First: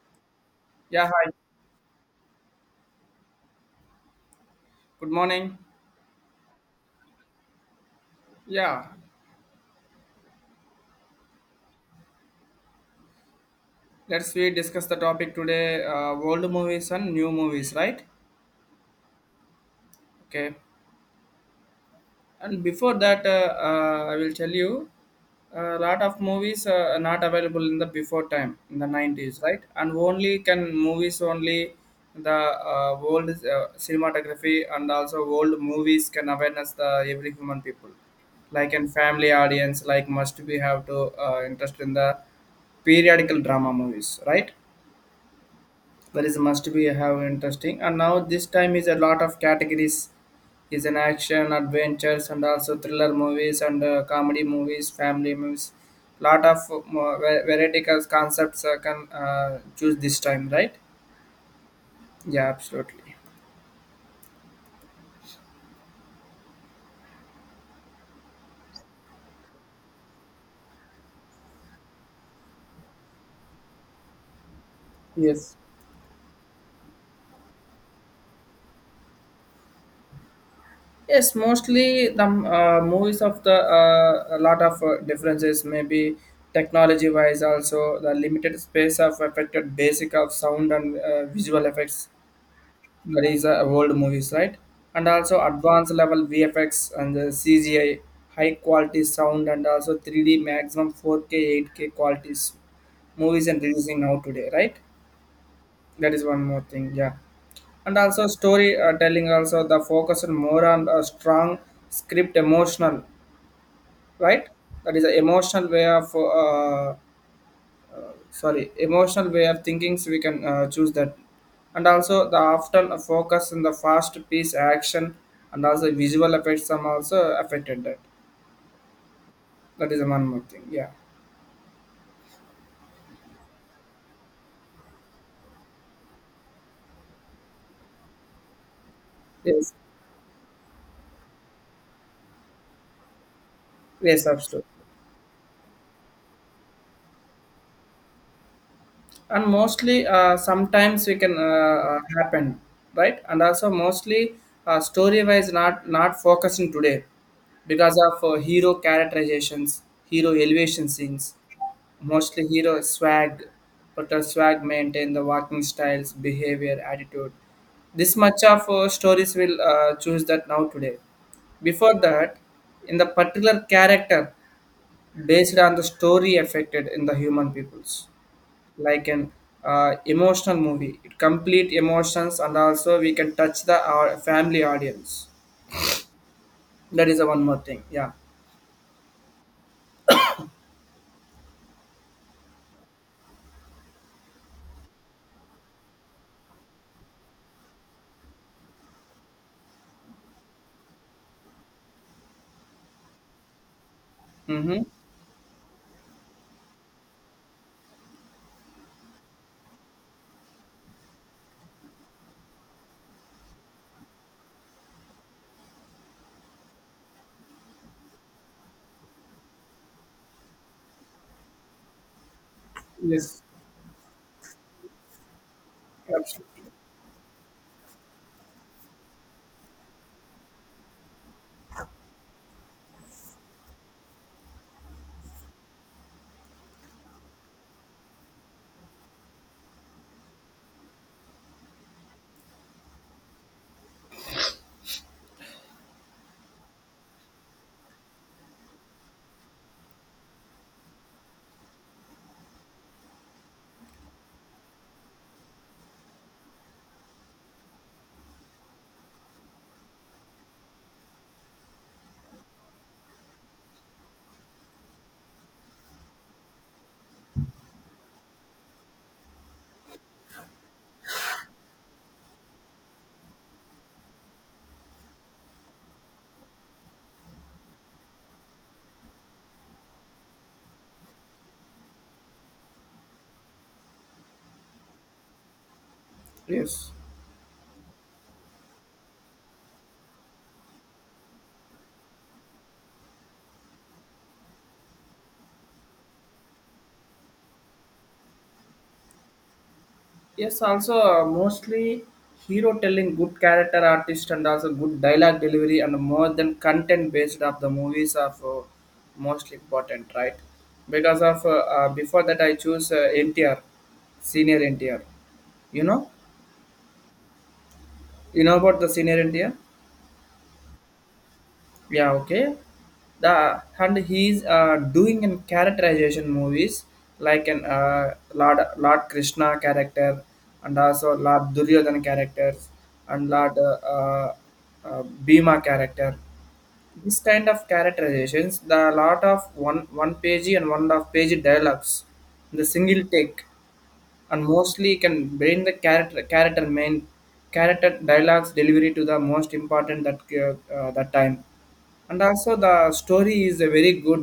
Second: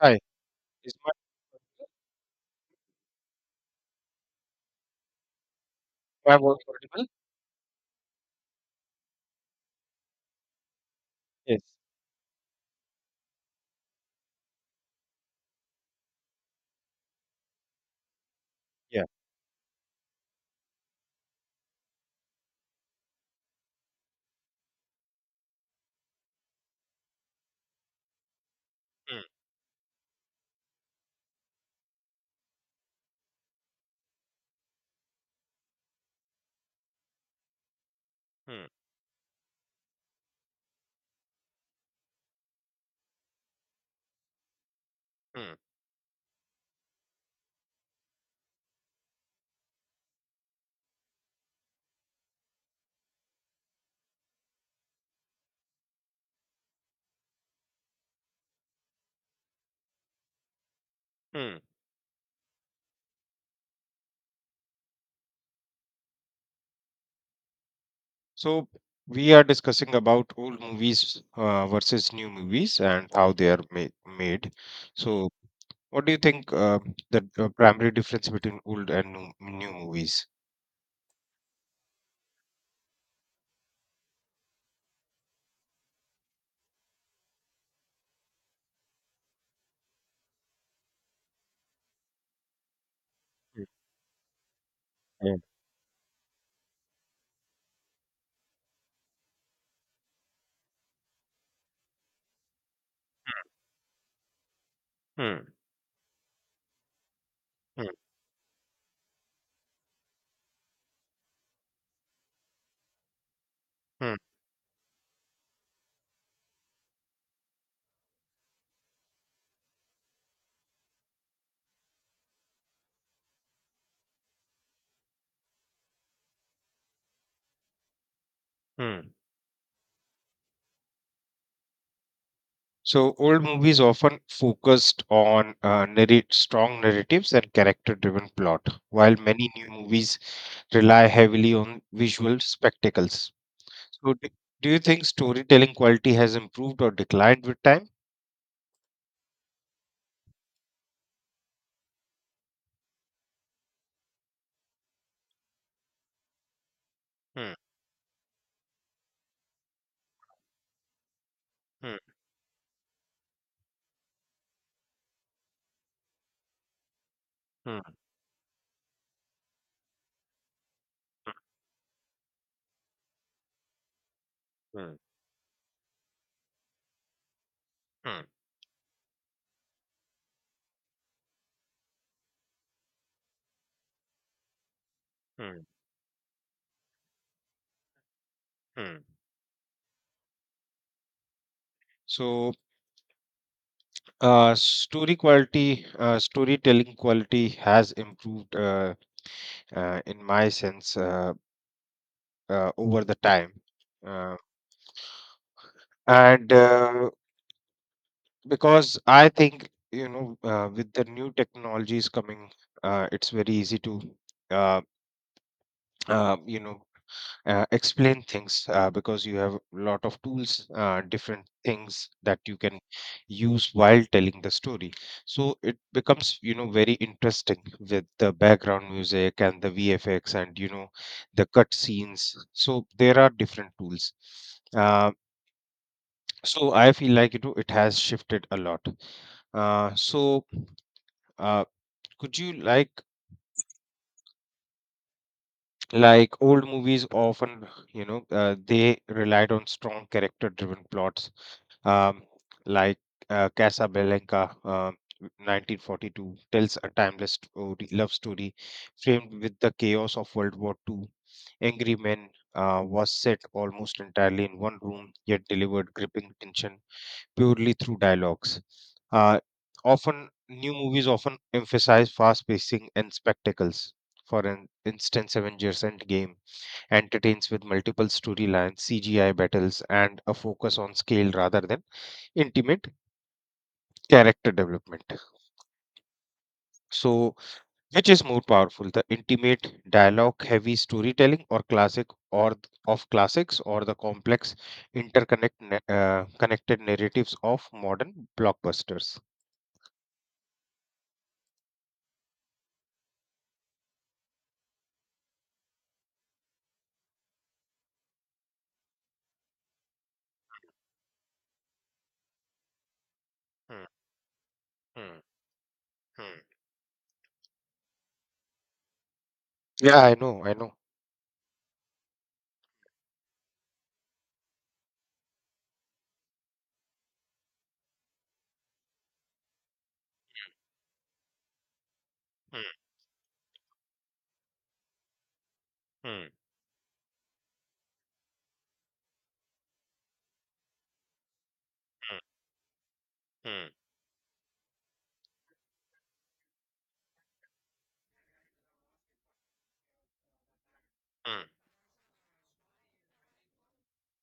Hi. Is Yeah, my hi. Good morning. my voice audible? Yeah, Yes. let's we discuss the topic today, old movies and new movies, right? Yeah. Okay. And before that, I will tell you a lot of movies are not available in the before time in the Hmm, 90s, right? And only can movies only the old cinematography and also old movies can awareness the every human people, hmm, like in family audience, like must we have to interest in the periodical drama movies, right? hmm, There is must be have interesting. And now this time is a lot of categories. Is an action, adventures, and also thriller movies and comedy movies, family movies. Lot of variety concepts can choose this time, right? hmm. Yeah, absolutely. So we are discussing about old movies versus new movies and how they are made. So Yes. what do you think the primary difference between old and new movies? Yes, mostly the movies of the a lot of differences, maybe technology wise, also the limited space of affected basic of sound and visual effects that is Hmm, old movies, right? And Yeah. also advanced level VFX and the CGI, high quality sound, and also 3D maximum 4K, 8K qualities movies and releasing now today, right? hmm, That is one more thing, yeah. hmm, And also story telling also the focus on more on a strong script, emotional, hmm, right? That is an emotional way of sorry emotional way of thinkings we can choose that, and also the often focus in the fast piece action and also visual effects are also affected that. hmm. That is one more thing, yeah. So old movies often focused on narrate strong narratives and character-driven plot, while many new Yes, movies rely heavily on visual spectacles. So, yes, do, absolutely. do you think storytelling quality has improved or declined with time? And mostly sometimes we can happen, right? And also mostly story wise not focusing today Hmm, because of hero characterizations, hero elevation scenes. hmm, Mostly hero swag, but her swag maintain the walking styles, behavior, attitude. hmm, This much of stories will choose that now today. Before that, in the particular character, hmm, based on the story affected in the human peoples, hmm, like an emotional movie, it complete emotions and also we can touch the our family audience. hmm, That is the one more thing. Yeah. hmm. So, storytelling quality has improved, in my sense, over the time. Uh, Mm-hmm. and because I think, with the new technologies coming, it's very easy to, uh, uh, you know, explain things because you have a lot of tools, different things that you can Yes. use while telling the story, so it becomes, Absolutely. Very interesting with the background music and the VFX and, the cut scenes. So there are different tools, uh, so I feel like, it has shifted a lot. uh, so uh, could you? Old movies often, they relied on strong character driven plots, um, like Casablanca, 1942, tells a timeless story, love story framed with the chaos of World War II. Angry Men was set almost entirely in one room, yet delivered gripping tension purely through dialogues. Uh, New movies often emphasize fast pacing and spectacles. For an instance, Avengers Endgame entertains with multiple storylines, CGI battles, and a focus on scale rather than intimate character development. Yes. So, which is more powerful, the intimate, dialogue heavy storytelling or classics, or the complex connected narratives of modern blockbusters? Yes, also mostly hero telling good character artist and also good dialogue delivery and more than content based of the movies are most important, right? Because of before that I choose NTR, Hmm, senior NTR. hmm, You know, hmm. you know about the senior NTR. Yeah, I know, I know. Yeah, okay. The and he's doing in characterization movies like an uh, lord Krishna character and also Lord Duryodhana characters Hmm. and Lord Bhima character. Hmm. This kind of characterizations, the lot of one page and one and a half page dialogues Hmm. in the single take, Hmm. and mostly can bring the character main character dialogues delivery to the most important that that time. Hmm. And also the story is a very good,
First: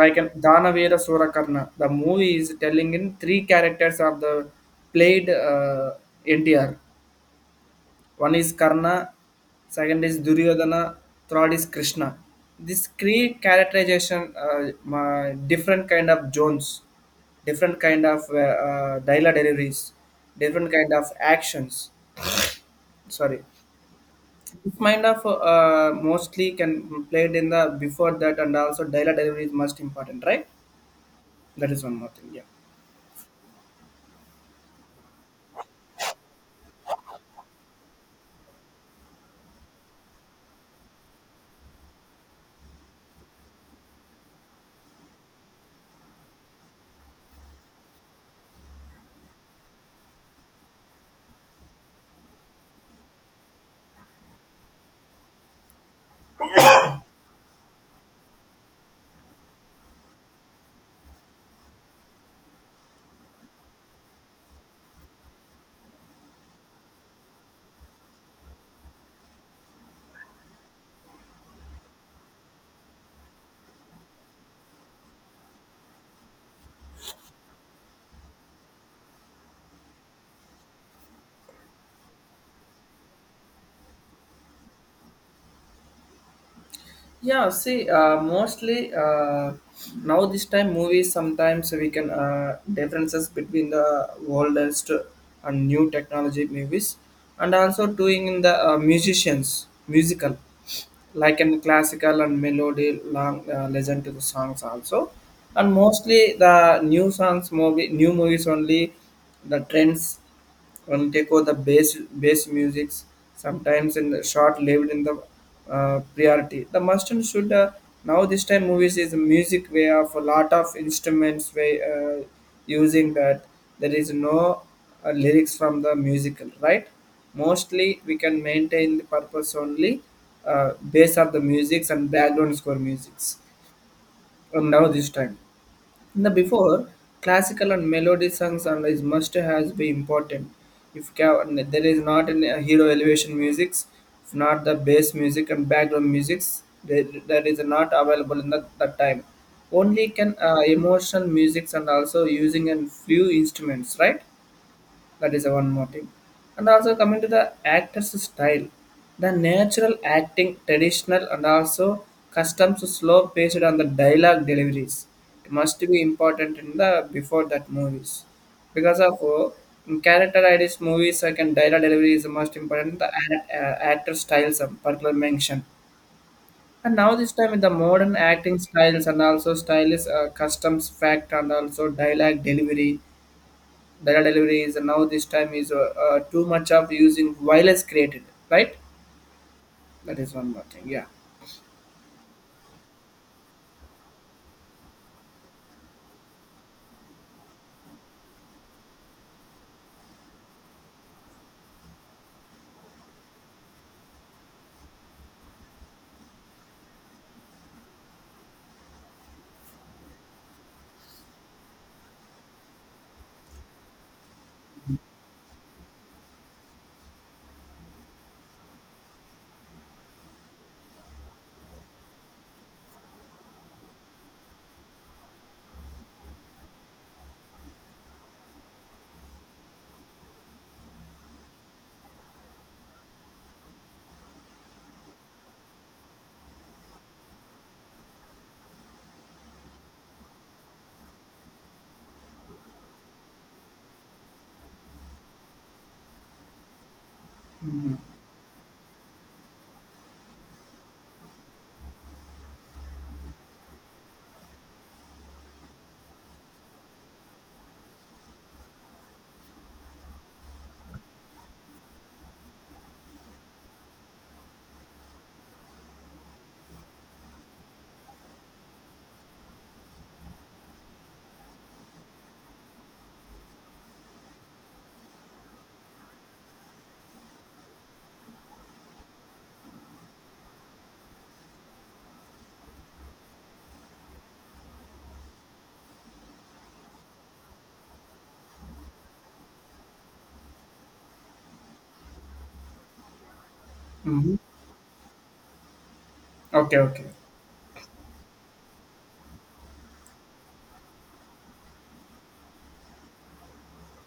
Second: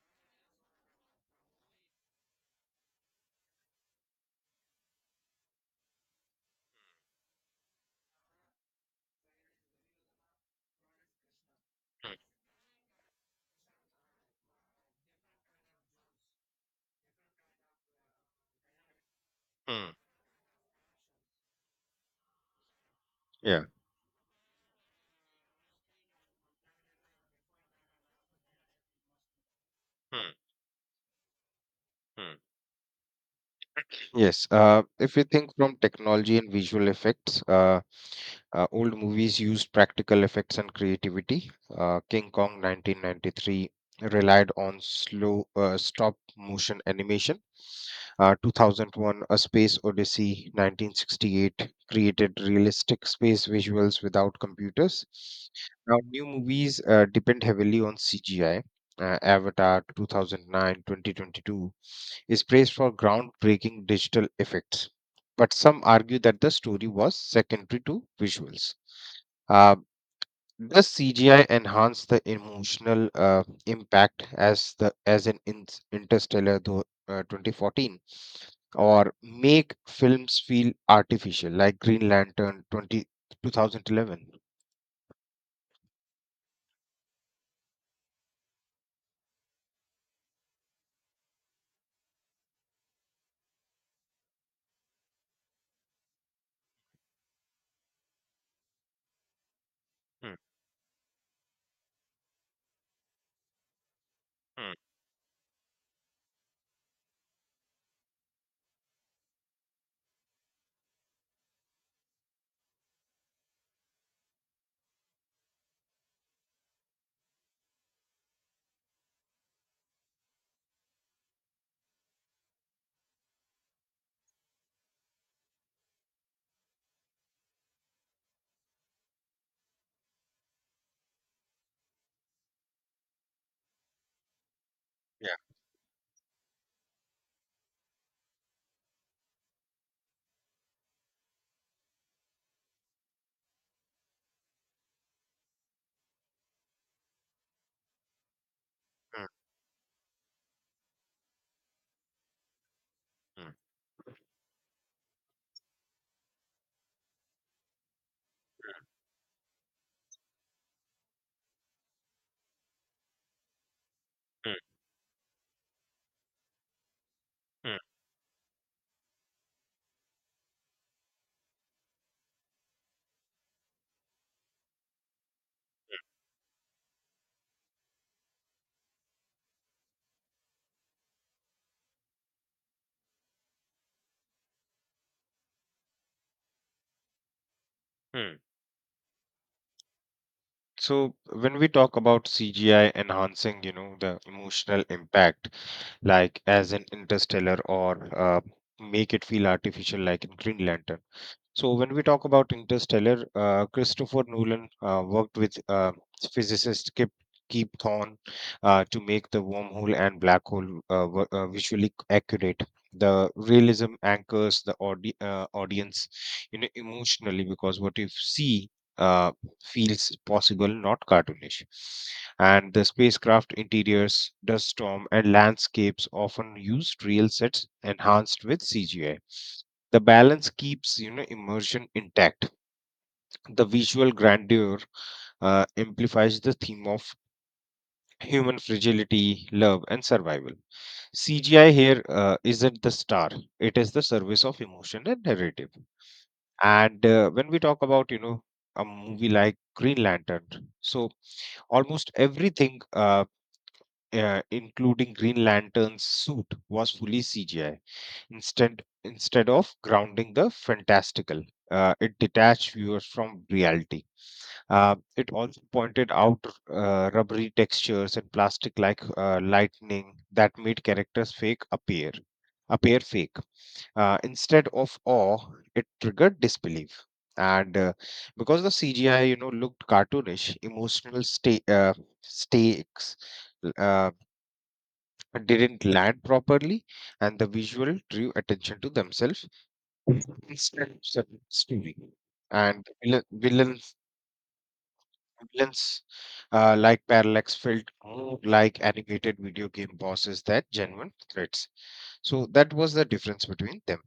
like an Danavera Surakarna, the movie is telling in three characters of the played NTR. One is Karna, second is Duryodhana, third is Hmm. Krishna. mm, This create characterization, different kind of zones, different kind of dialogue deliveries, mm, different kind of actions. Sorry, Yeah. this kind of mostly can played in the before that, and also dialogue delivery is most important, Hmm. right? That is one more thing. mm. Yeah. Yes, if you think from technology and visual effects, old movies used practical effects and creativity. King Kong 1993 relied on slow stop motion animation. 2001 A Space Odyssey 1968 created realistic space visuals without computers. Now, new movies depend heavily on CGI. Avatar 2009, 2022 is praised for groundbreaking digital effects, but some argue that the story was secondary to visuals. Uh, does CGI enhance the emotional impact as in Interstellar though, 2014, or make films feel artificial like Green Lantern 20 2011? Yeah, see, mostly now this time movies sometimes we can differences between the oldest and new technology movies, and also doing in the musicians Hmm, musical, like in classical and melody long listen to the songs hmm, also, and mostly the new songs movie new movies only the trends one take over the bass musics. Sometimes in the short-lived in the priority. The must and should now this time movies is a music way of a lot of instruments way using that, there is no lyrics from the musical, right. Mostly we can maintain the purpose only uh, base of the musics and background score musics. And now this time. yeah. In the before, classical and melody songs and is must has be important. If there is not an, a hero elevation musics, if not the bass music and background musics, there, that is not available in that time. hmm, Only can emotional musics and also using and few hmm, instruments, right? That is one more thing, and also coming to the actor's style, the natural acting traditional and also customs slow based on the dialogue deliveries, it must be important in the before that movies because of in character ideas movies I can dialogue delivery is the most important, the actor styles of particular mention. And now this time with the modern acting styles and also style is customs fact and also dialogue delivery data delivery is now this time is too much of using violence created, hmm. right? That is one more thing, yeah. So when we talk about CGI enhancing, the emotional impact, like as in Interstellar, or make it feel artificial, like in Green Lantern. So when we talk about Interstellar, Christopher Nolan worked with physicist Keep Thorne to make the wormhole and black hole visually accurate. The realism anchors the audience, emotionally, because what you see uh, feels possible, not cartoonish. And the spacecraft interiors, dust storm, and landscapes often used real sets enhanced with CGI. The balance keeps, immersion intact. The visual grandeur amplifies the theme of human fragility, love, and survival. CGI here isn't the star; it is the service of emotion and narrative. And when we talk Hmm. about, a movie like Green Lantern, so almost everything, including Green Lantern's suit, was fully CGI. Instead of grounding the fantastical, it detached viewers from reality. It also pointed out rubbery textures and plastic-like lightning that made characters fake appear appear fake. Instead of awe, it triggered disbelief. And because the CGI, looked cartoonish, emotional stakes uh, didn't land properly, and the visual drew attention to themselves. Instant sub- stealing. And Hmm. villains Okay, okay. like Parallax felt more like animated video game bosses than genuine threats. So that was the difference between them.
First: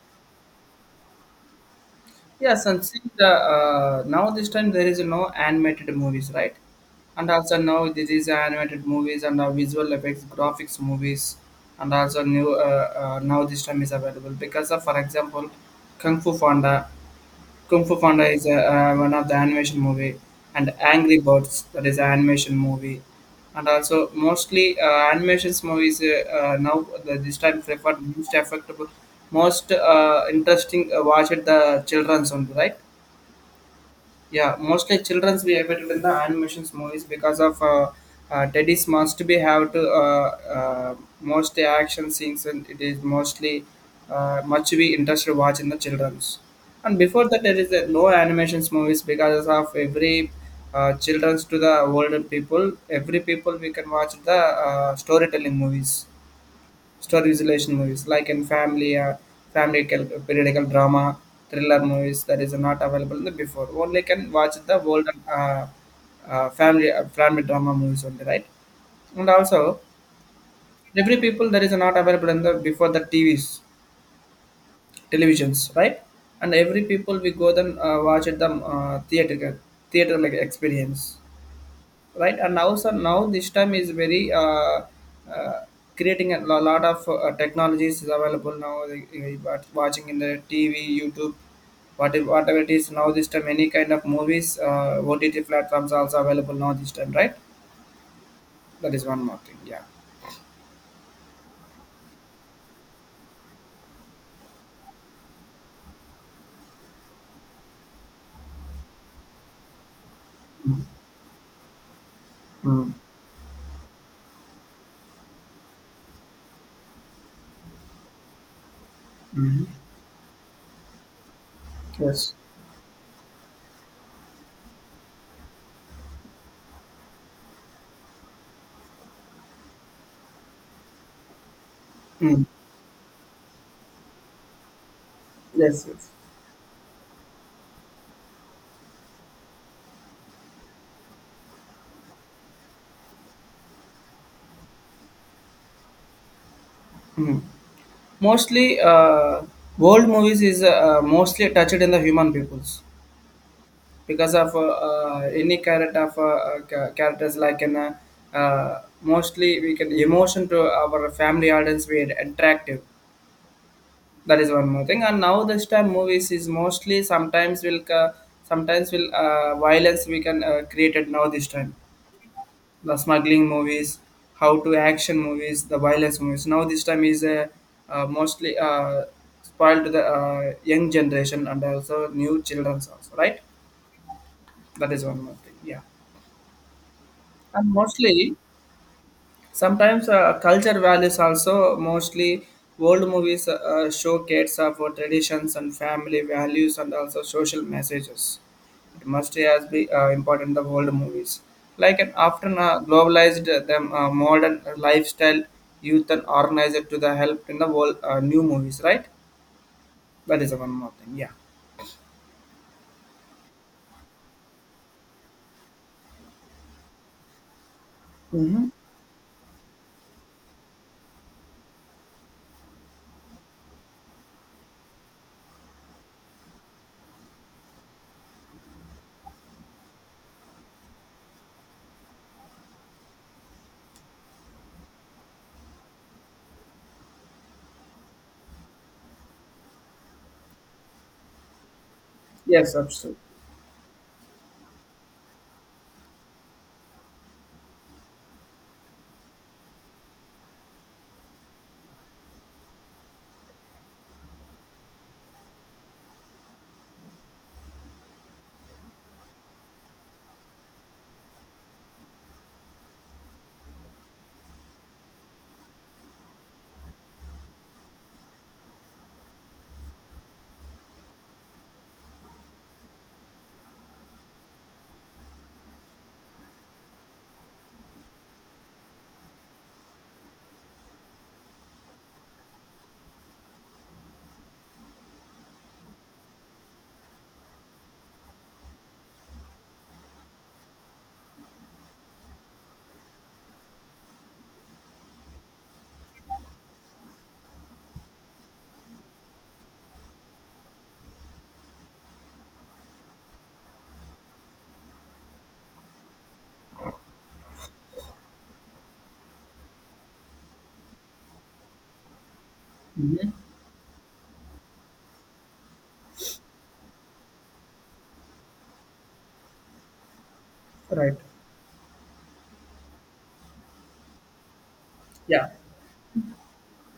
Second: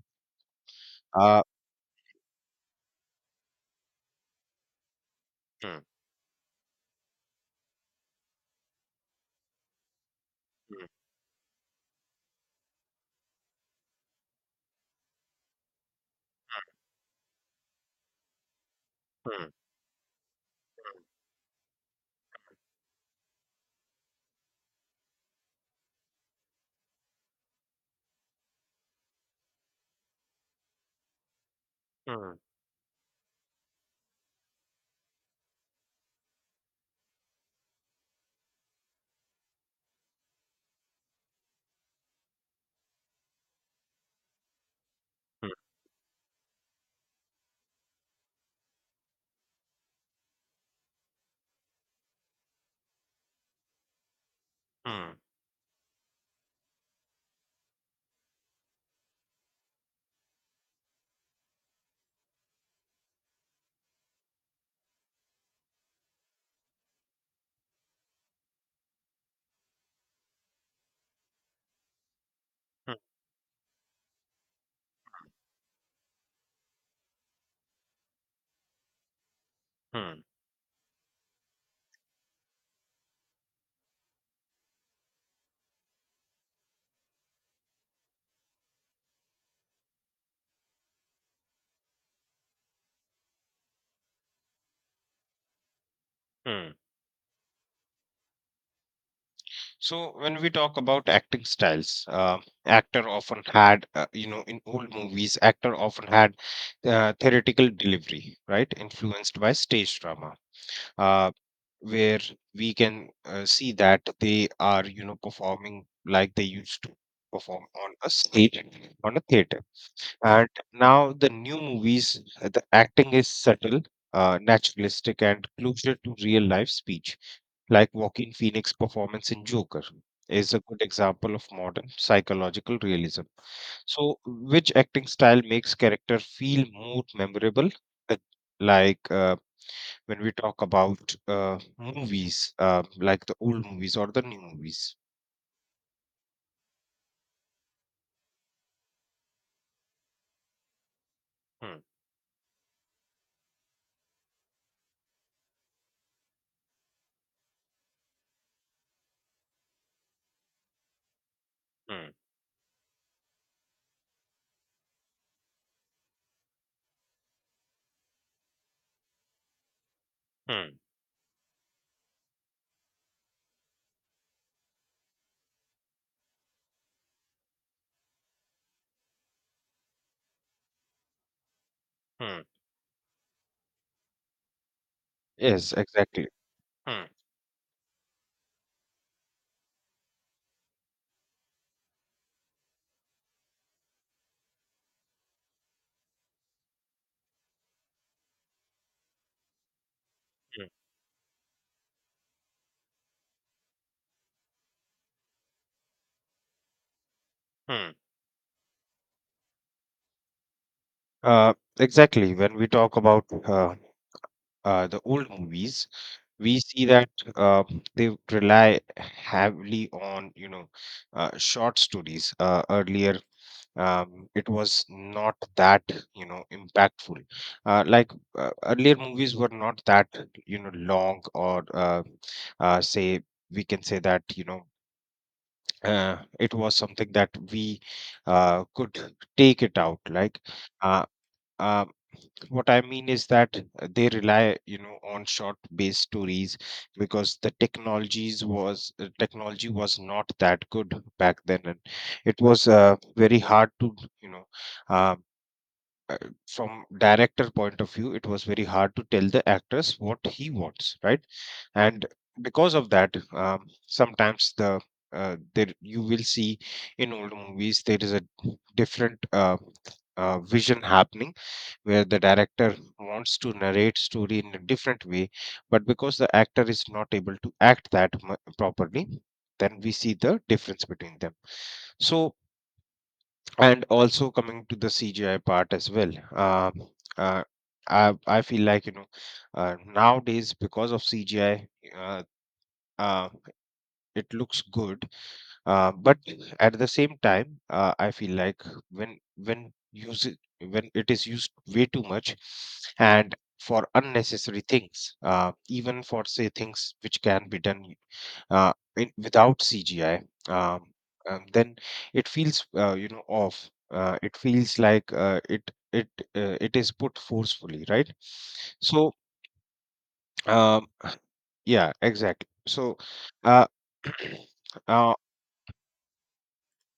Uh, Yes, and since the, now this time there is no mm, animated movies, right? And also now this is animated movies and now visual effects graphics mm, movies, and also new now this time is available because of, for example, Kung Fu Panda. Kung Fu Panda is a, one of the mm, animation movie, and Angry Birds, that is an animation movie, and also mostly animations movies now the, this time preferred most affectable, most interesting watch at the children's mm, one, right. Yeah, mostly childrens we have it in the animations movies because of daddies must be have to uh, most action scenes, and it is mostly much we interested watch in the childrens. And before that there is a no animations movies because of every childrens to the older people, every people we can watch the mm, storytelling movies, stories relation movies like in family periodical drama thriller movies, that is not available in the before, only can watch the world uh, uh, family drama movies only, right. And also every people that is not available in the before, mm, mm, the tvs, televisions, right. And every people we go then watch at the theater mm, like experience, right. And now so now this time is very uh, creating a lot of technologies is available now, like, but watching in the TV, YouTube, whatever it is, now this time any kind of movies OTT platforms also available now mm. this time, right. That is one more thing, yeah. So when we talk about acting styles, actor often had, you know, in old movies, actor often had theoretical delivery, right, influenced by stage drama, uh, where we Mm. can see that they are, performing like they used to perform on a stage, on a theater. Hmm. And now the new movies, Yes. The acting is subtle, naturalistic and closer to real life speech. Like Joaquin Phoenix performance in Joker is a good example of modern Mm. psychological realism. So which acting style makes Yes. Yes. character feel more memorable? Uh, like uh, when we talk about movies, like the old movies or the new movies. Mm. Mostly world movies is mostly touched Hmm. in the human peoples because of any character of characters like an mostly we can emotion to our family audience we Hmm. are attractive. That is one more thing. And now this time movies is mostly sometimes will violence we can Hmm. created now this time, the smuggling movies, how to action movies, the violence movies now this time is mostly spoiled to the young generation and also new Hmm. childrens also, right. That is one more thing, Yes, yeah. exactly. Hmm. And mostly, sometimes culture values also mostly old movies show kids of our traditions and family values and also social messages. It must as be important the Hmm. old movies. Like an often globalized them modern lifestyle youth and organizer to the help in the Hmm. world, new movies, right? That is one more thing. Yeah. Uh, exactly. When we talk about the old movies, we see that uh, they Hmm. rely heavily on, short stories. Earlier, it was not that, impactful, uh, like earlier movies were not that, long, or say we can say that, it was something that we could take it out, uh, uh, what Yes, I mean absolutely. is that they rely, on short based stories, because the technologies was technology was not that good back then, and it was very hard to, you know uh, uh, from director point of view, it was very hard to tell the actors what he wants, right? And because of that, sometimes the there you will see in old movies there is a different vision happening where the director wants to narrate story in a different way, but because the actor is not able to act properly, then we see the difference between them. So, and also coming to the CGI part as well. Uh, I feel like, nowadays, because of CGI, uh, uh, it looks good, but at the same time, I feel like when it is used way too much, and for unnecessary things, even for, say, things which can be done without CGI, um, then it feels, Hmm. off. It feels like it is put forcefully, right? So um, Right. yeah, exactly. So uh, uh, Yeah.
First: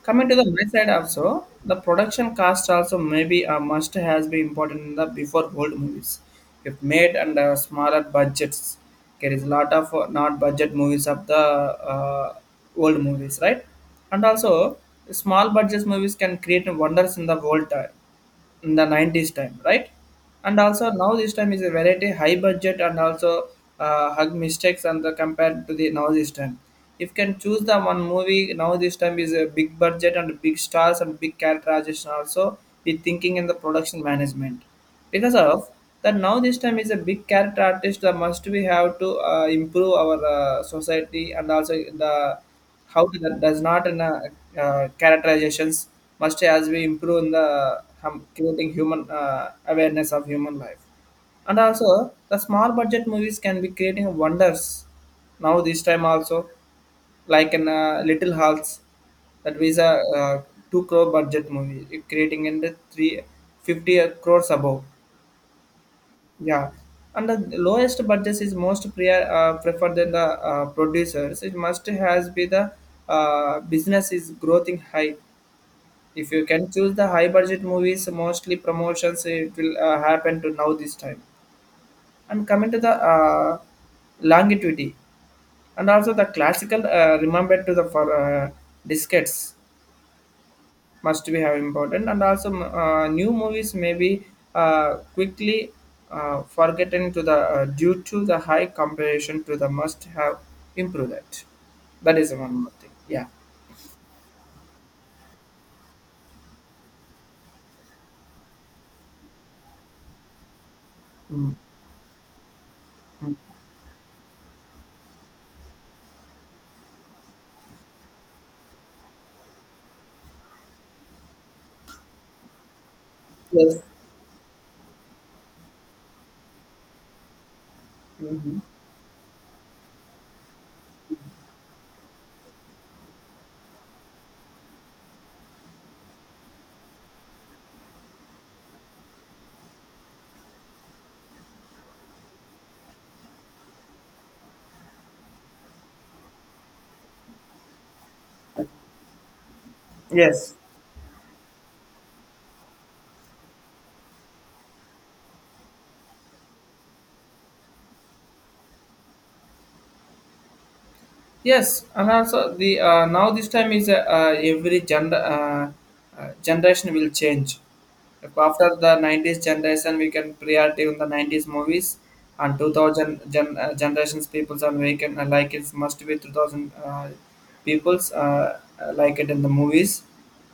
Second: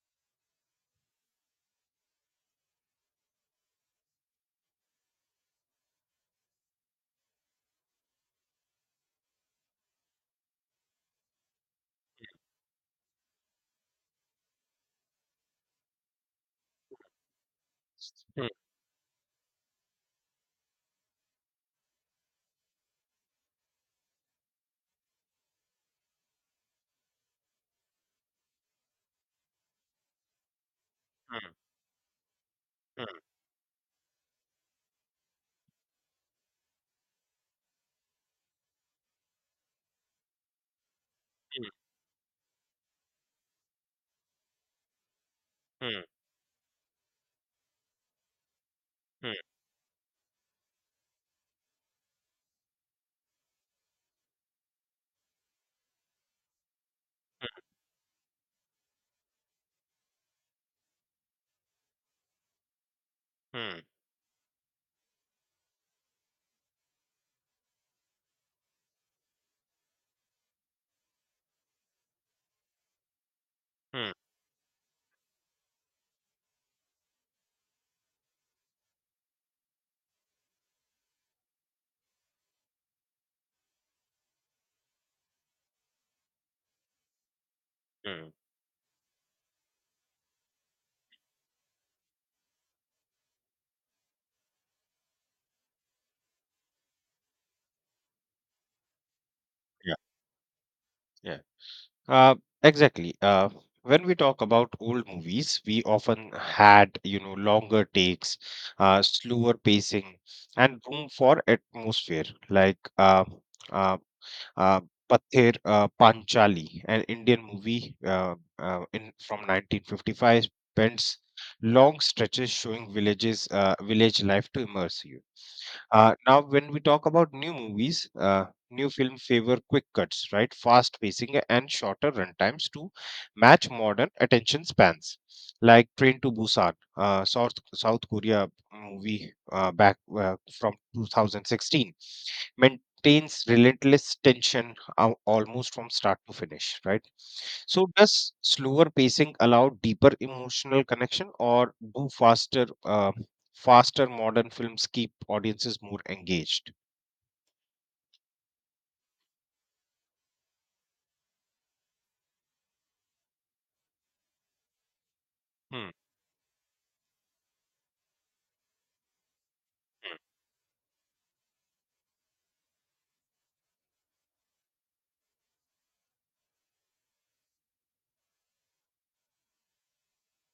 Coming to the my side also, the production cost also maybe a must has been important in the before old movies. If made under smaller budgets, there is a lot of not budget movies of the old movies, right? And also, small budget movies can create wonders in the world time, Hmm, in the 90s time, right. And also now this time is a variety high budget and also hug mistakes and the compared to the now this time, if you can choose the one movie now this time is a big budget and big stars and big characterization also be hmm, thinking in the production management because of that now this time is a big character artist that must we have to improve our society, and also hmm. the how that does not in characterizations Hmm, must as we improve in the hum, creating human hmm, awareness of human life. And also the small budget movies can be creating wonders now this time also, like hmm, in little halls. That was a uh, 2 crore budget movie, it creating in the hmm, 350 crores above, yeah. And the lowest budget is most preferred than the producers. It must has be the business hmm, is growing high. If you can choose the high budget movies, mostly promotions, it will happen to now this time. And coming to the longevity, and also the classical remembered to the for hmm. Discs must be have important and also new movies may be quickly forgotten to the due to the high comparison to the Yeah, must have improved yeah. it. That is Uh, one more thing, exactly. yeah. When we talk about old movies, we often had, longer takes, slower pacing, and room for Mm. atmosphere, like uh, Mm. uh, uh, Pather Panchali, an Indian movie, in from 1955, spends long stretches showing Yes. village life to immerse you. Now, when we talk about new movies, Mhm. new film favor quick cuts, right? Fast pacing and shorter runtimes to match modern attention spans. Like Train to Busan, South South Korea movie back from 2016, maintains relentless tension almost from start to finish, right? So, does slower pacing allow deeper Yes. emotional connection, or do faster modern films keep audiences more engaged? Yes, and also the now this time is every gender Hmm. Generation will change. If after the nineties generation, we Hmm. can priority on the nineties movies, and 2000 gen, generations peoples and we can like it must be 2000 peoples like it in the movies.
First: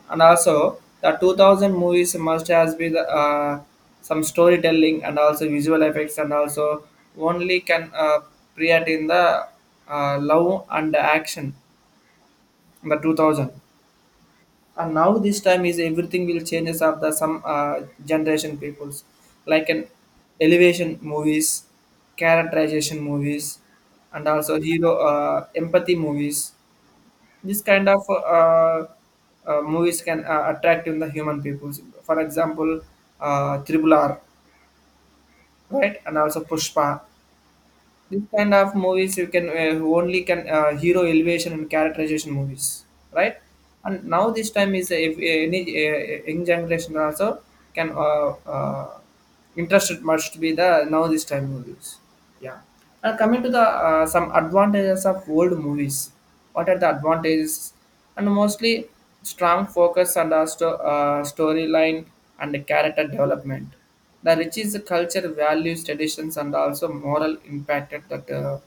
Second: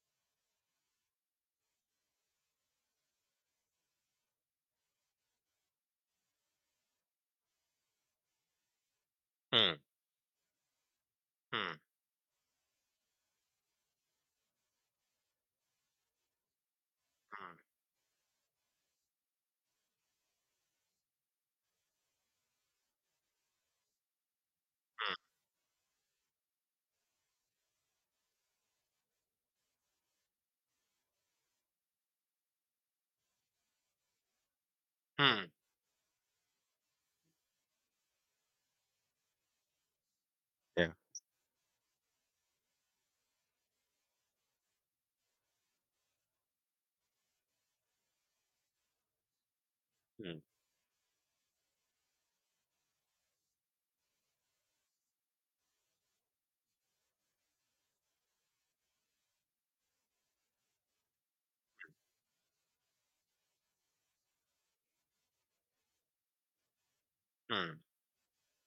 And also, the 2000 movies must has been some storytelling and also visual effects and also only can create in the Hmm. Love and action Hmm. in the 2000. And now this time is everything will changes of the some Hmm. Generation peoples like an elevation movies, characterization movies, and also hero empathy movies, this kind of movies can attract in the human peoples. For example, Triple R, Hmm. hmm. right, and also Pushpa. This kind of movies you can only can Yeah. hero elevation and characterization movies, right? And now this time is if any young generation also can interested much to Hmm. be the now this time movies. Yeah. And coming to the some advantages of old movies, what are the advantages, and mostly strong focus on the storyline and the character development, the rich is the culture values traditions and also moral Hmm. impact at that,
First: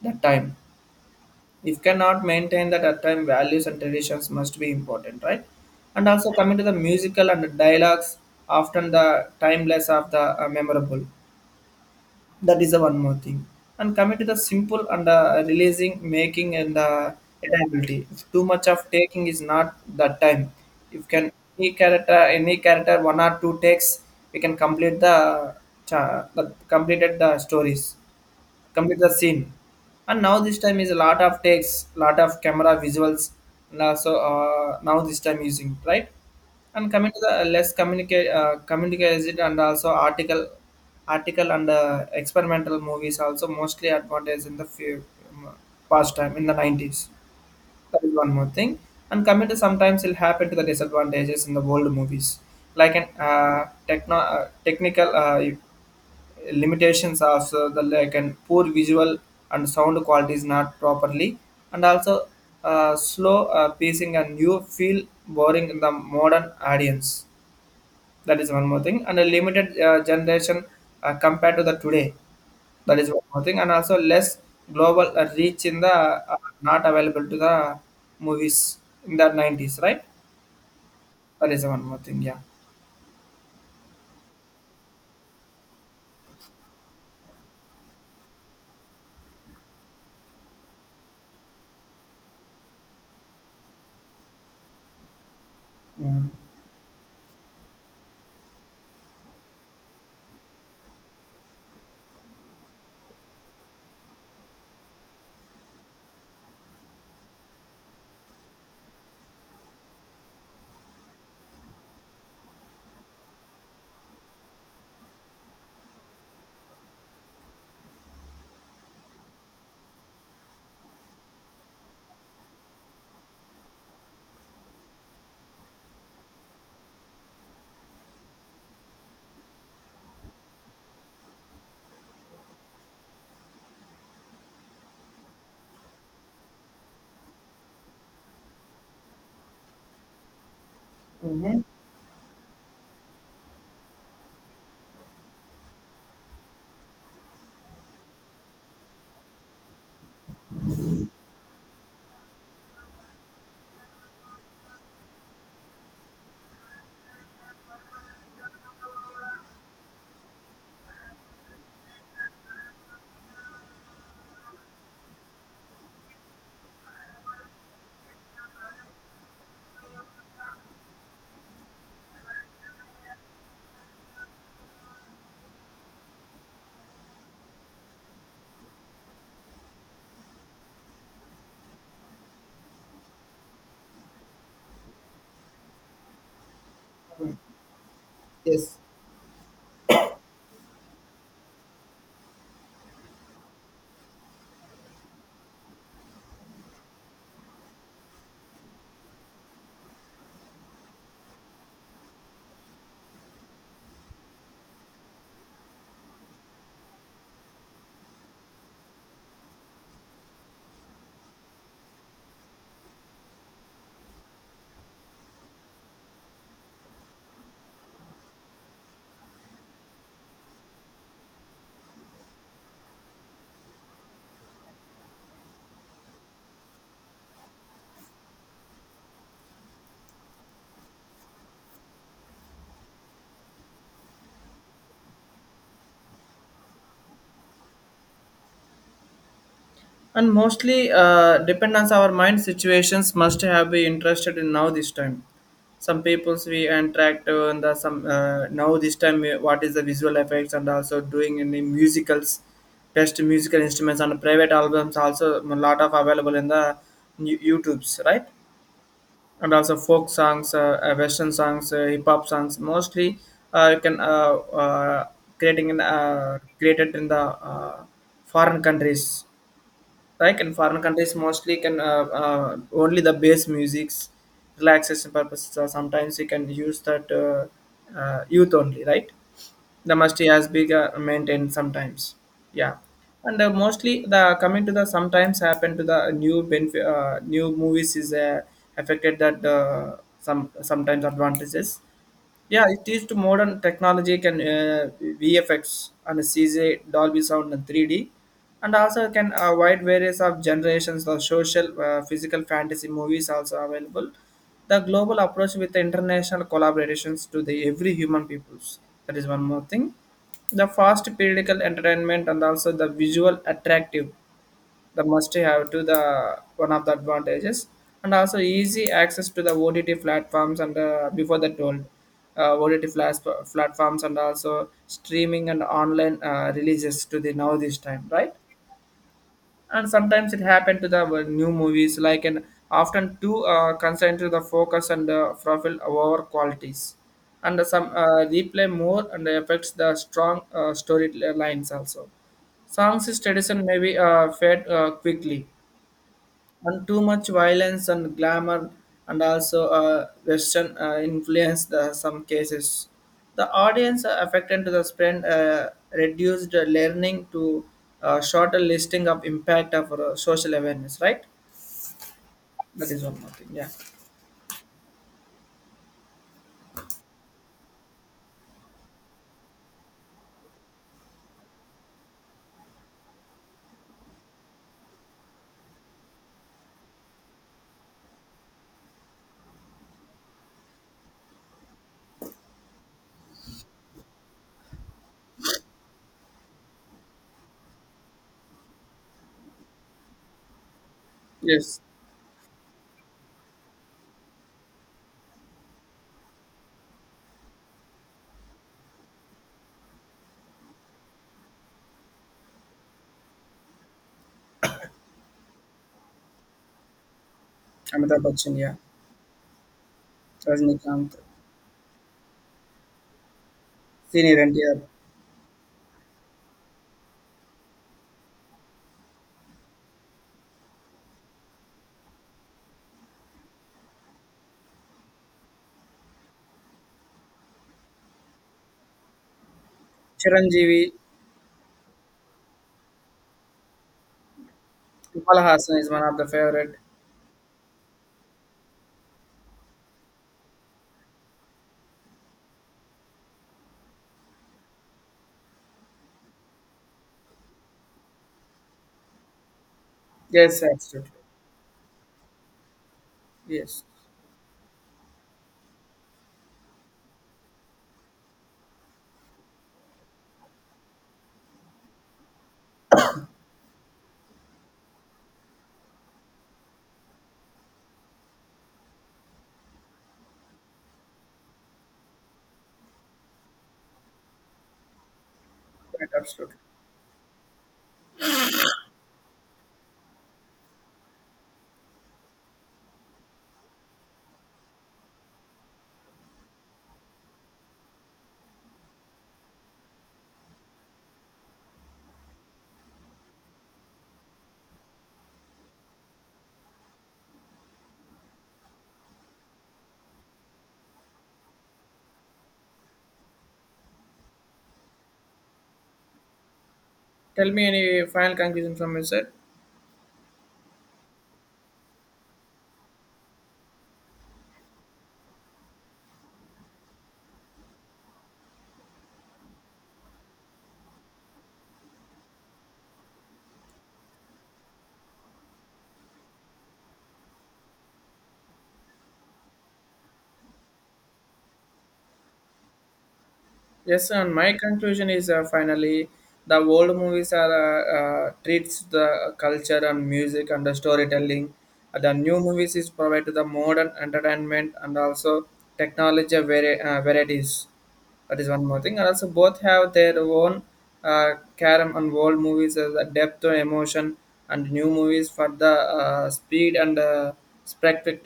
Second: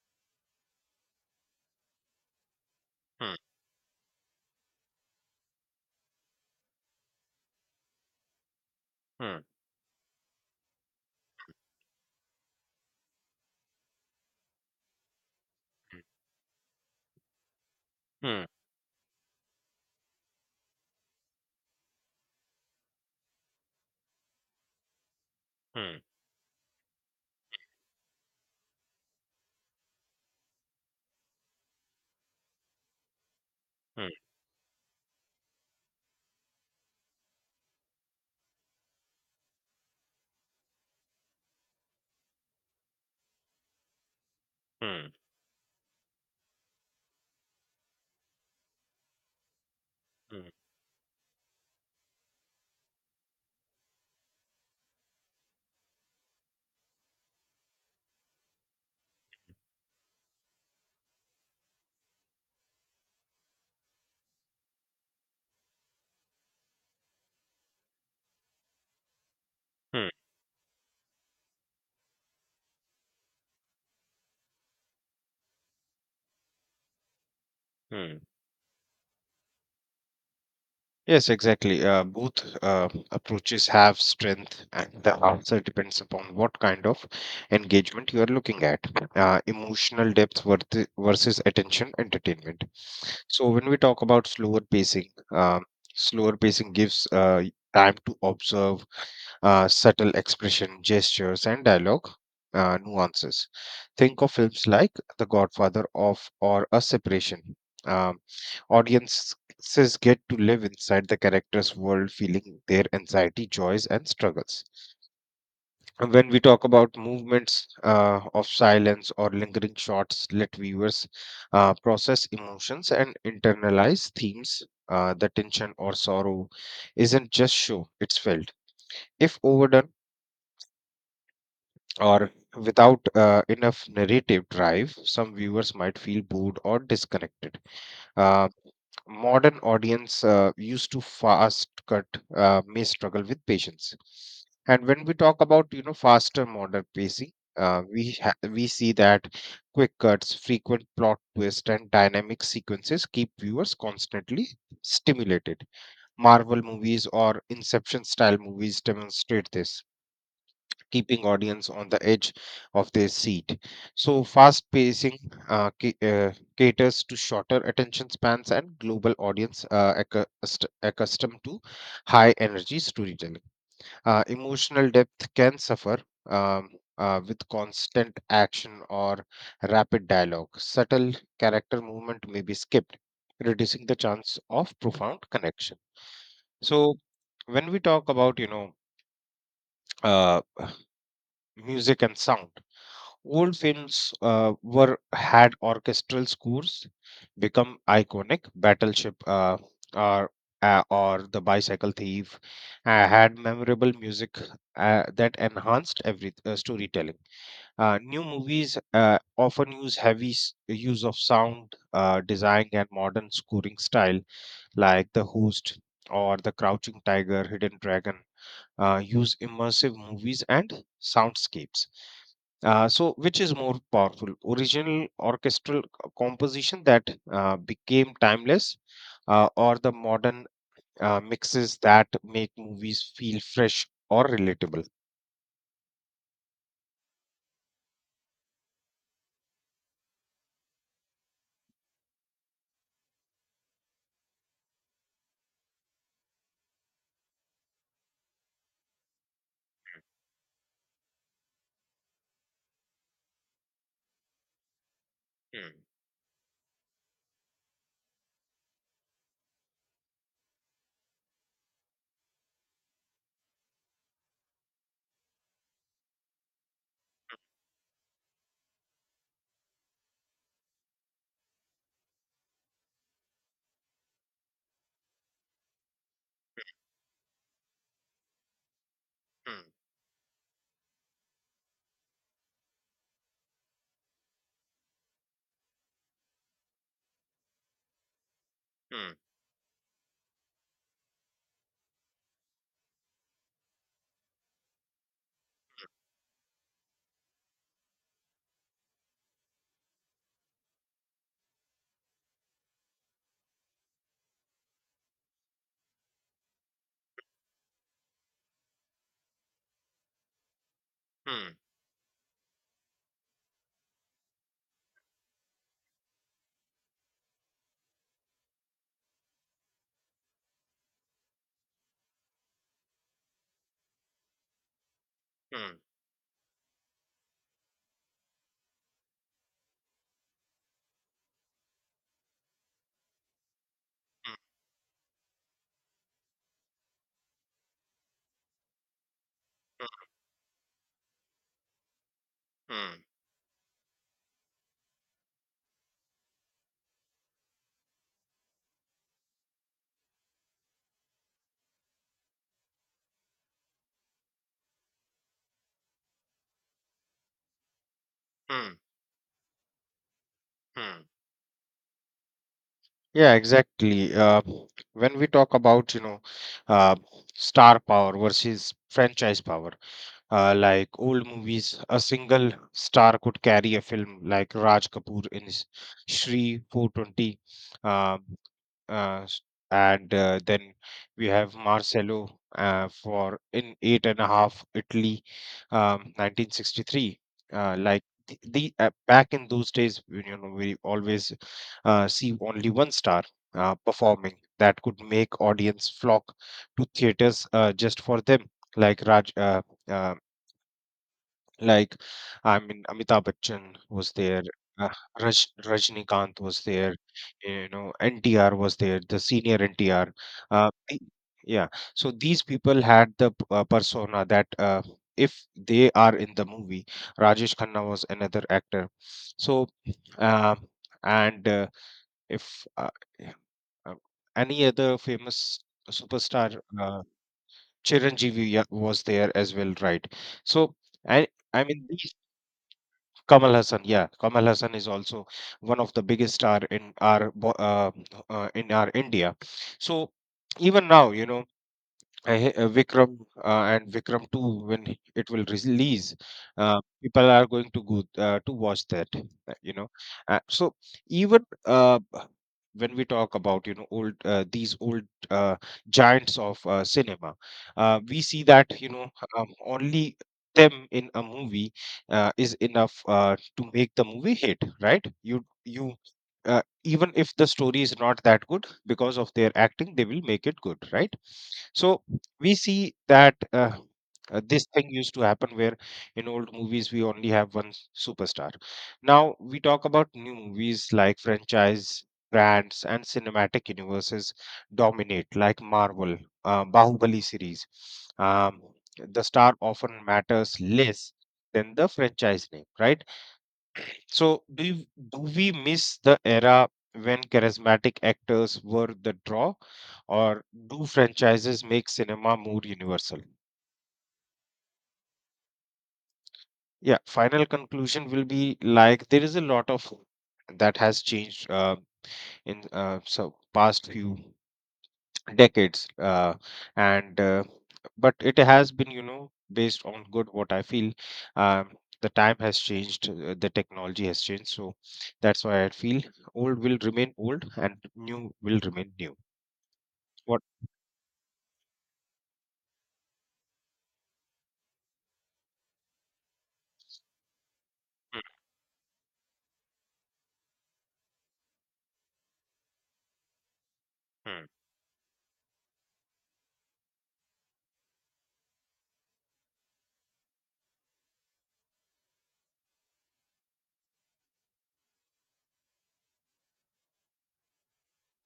that time. If cannot maintain that at time Hmm. values and traditions must be important, right? And also coming to the musical and the dialogues, often the Hmm. timeless of the memorable. That is the one more thing. And coming to the simple and releasing making and adaptability, if too Hmm. much of taking is not that time, if can any character one or two takes, we can complete the Hmm. The completed the stories, complete the scene. And now this time is a lot of takes, lot of camera visuals, and Hmm. also now this time using, right? And coming to the less communicated and also article, article and experimental movies also mostly advantage in the few Hmm. um, past time in the 90s. That is one more thing. And coming to sometimes it'll Hmm. Hmm. happen to the disadvantages in the old movies, like an techno technical limitations of the like, and poor visual and sound quality is not properly, and also slow pacing and you feel boring in the modern audience. That is one more thing, and a limited Hmm. generation compared to the today. That is one more thing, and also less global reach in the not available to the hmm. movies in the nineties, right? Yes, That is one exactly. more thing. Yeah. Both approaches have strength, and the answer depends upon what kind of engagement you are looking at. Emotional depth versus attention entertainment. So, when we talk about Yeah. slower pacing gives time to observe subtle expression, gestures, and dialogue nuances. Think of films like The Godfather of or A Separation. Um, audience Authors get to live inside the character's world, feeling their anxiety, joys, and struggles. And when we talk about movements of silence or lingering shots, let viewers process emotions and internalize themes. The tension or sorrow isn't just show, it's felt. If overdone, or without enough narrative drive, some viewers might feel bored or disconnected. Uh, Modern audience used to Mm-hmm. fast cut may struggle with patience. And when we talk about, faster modern pacing, we see that quick cuts, frequent plot twists, and dynamic sequences keep viewers constantly stimulated. Marvel movies or Inception style movies demonstrate this, keeping audience on the edge of their seat. So fast pacing caters to shorter attention spans and global audience accustomed to high energy storytelling. Emotional depth can suffer. Um, with constant action or rapid dialogue, subtle character movement may be skipped, reducing the chance of profound connection. So, when we talk about, Yes. uh, music and sound. Old films were had orchestral scores, become iconic. Battleship, or or The Bicycle Thief had memorable music that enhanced every storytelling. New movies often use of sound design and modern scoring style, like The Host or The Crouching Tiger, Hidden Dragon use immersive movies and soundscapes. So which is more powerful, original orchestral composition that became timeless, or the modern mixes that make movies feel fresh or relatable? And mostly dependence our mind situations must have been interested in now this time, some peoples we interact and the, some now this time what is the visual effects and also doing any musicals, best musical instruments and private albums also a Hmm, lot of available in the youtubes, right? And also folk songs, western songs, hip hop songs, mostly you can uh, creating in created in the uh, foreign countries, like in foreign countries mostly can only the bass musics, relaxation purposes, or sometimes you can use that youth only, right? The musty has been maintained sometimes. Yeah. And mostly the coming to the sometimes happen to the new movies is hmm, affected that some sometimes advantages. Yeah, it is to modern technology can VFX and CJ Dolby Sound and 3D, and also can wide various of generations of social, physical fantasy movies also available. The global approach with the international collaborations to the every human peoples. That is one more thing. The fast hmm, periodical entertainment and also the visual attractive, the must have to the one of the advantages. And also easy access to the OTT platforms, and before that told, uh, OTT flas- platforms and also streaming and hmm, online releases to the now this time, right? And sometimes it happened to the new movies like an often too concerned to hmm, the focus and profile over qualities, and some replay more and affects the hmm, strong story lines also, hmm, hmm, songs is tradition may be fade quickly, and too much violence and glamour, and also western influence the some cases, the audience are affected to the spread reduced learning to shorter hmm. listing of impact of social awareness, hmm. right? That is one more Yeah, thing. Yeah. exactly. When we talk about, uh, star power versus franchise power, like old movies, a single star could carry a film like Raj Kapoor in his Shri 420, uh, s- and then we have Marcelo for in Eight and a Half, Italy, 1963. Like the back in those days, you know, we always Yes. See only one star performing that could make audience flock to theaters, just for them, like Raj. Um, like, I mean, Amitabh Bachchan was there, uh, Rajnikant was there, you know, Amitabh NTR Bachchan, yeah. was there, the senior NTR. Uh, I- Rajnikant. yeah, so these people had the persona Senior that NTR. If they are in the movie... Rajesh Khanna was another actor. So, uh, and if yeah, uh, any other famous superstar, Chiranjeevi, yeah, was there as well, right? So, Chiranjeevi. I I mean, Kamal Hassan, yeah, Kamal Hassan is also Kamal Hassan one is of one the of the biggest star favorite. in our India. So even now, you know, Vikram and Vikram 2, when it will release, people are going to go to watch that. You know, Yes, so absolutely. even when we talk about, Yes. Old these old uh, giants of cinema, we see that, only them in a movie is enough to make the movie hit, right? You you. Even if the story is not that good, because of their acting they will make it good, right? So we see that this thing used to happen where Right, in old absolutely. movies we only have superstar. Now we talk about new movies, like franchise brands and cinematic universes dominate, like Marvel, Bahubali series. um, the star often matters less than the franchise name, right? So do we miss the era when charismatic actors were the draw, or do franchises make cinema more universal? Yeah, final Tell me any conclusion will final be, conclusion from your like, there side. is a lot of that has changed in so past few decades, and but it has been, you know, based on good, what I feel. um, the time has changed, the technology has changed, so that's why I feel old will remain old and new will remain new. What? Yes, and my conclusion is finally the old movies are treats the culture and music and the storytelling. The new movies is provide the modern entertainment and also varieties. That is one more thing. And also both have their own uh, charm, and old movies as the depth of emotion, and new movies for the speed and spectacle.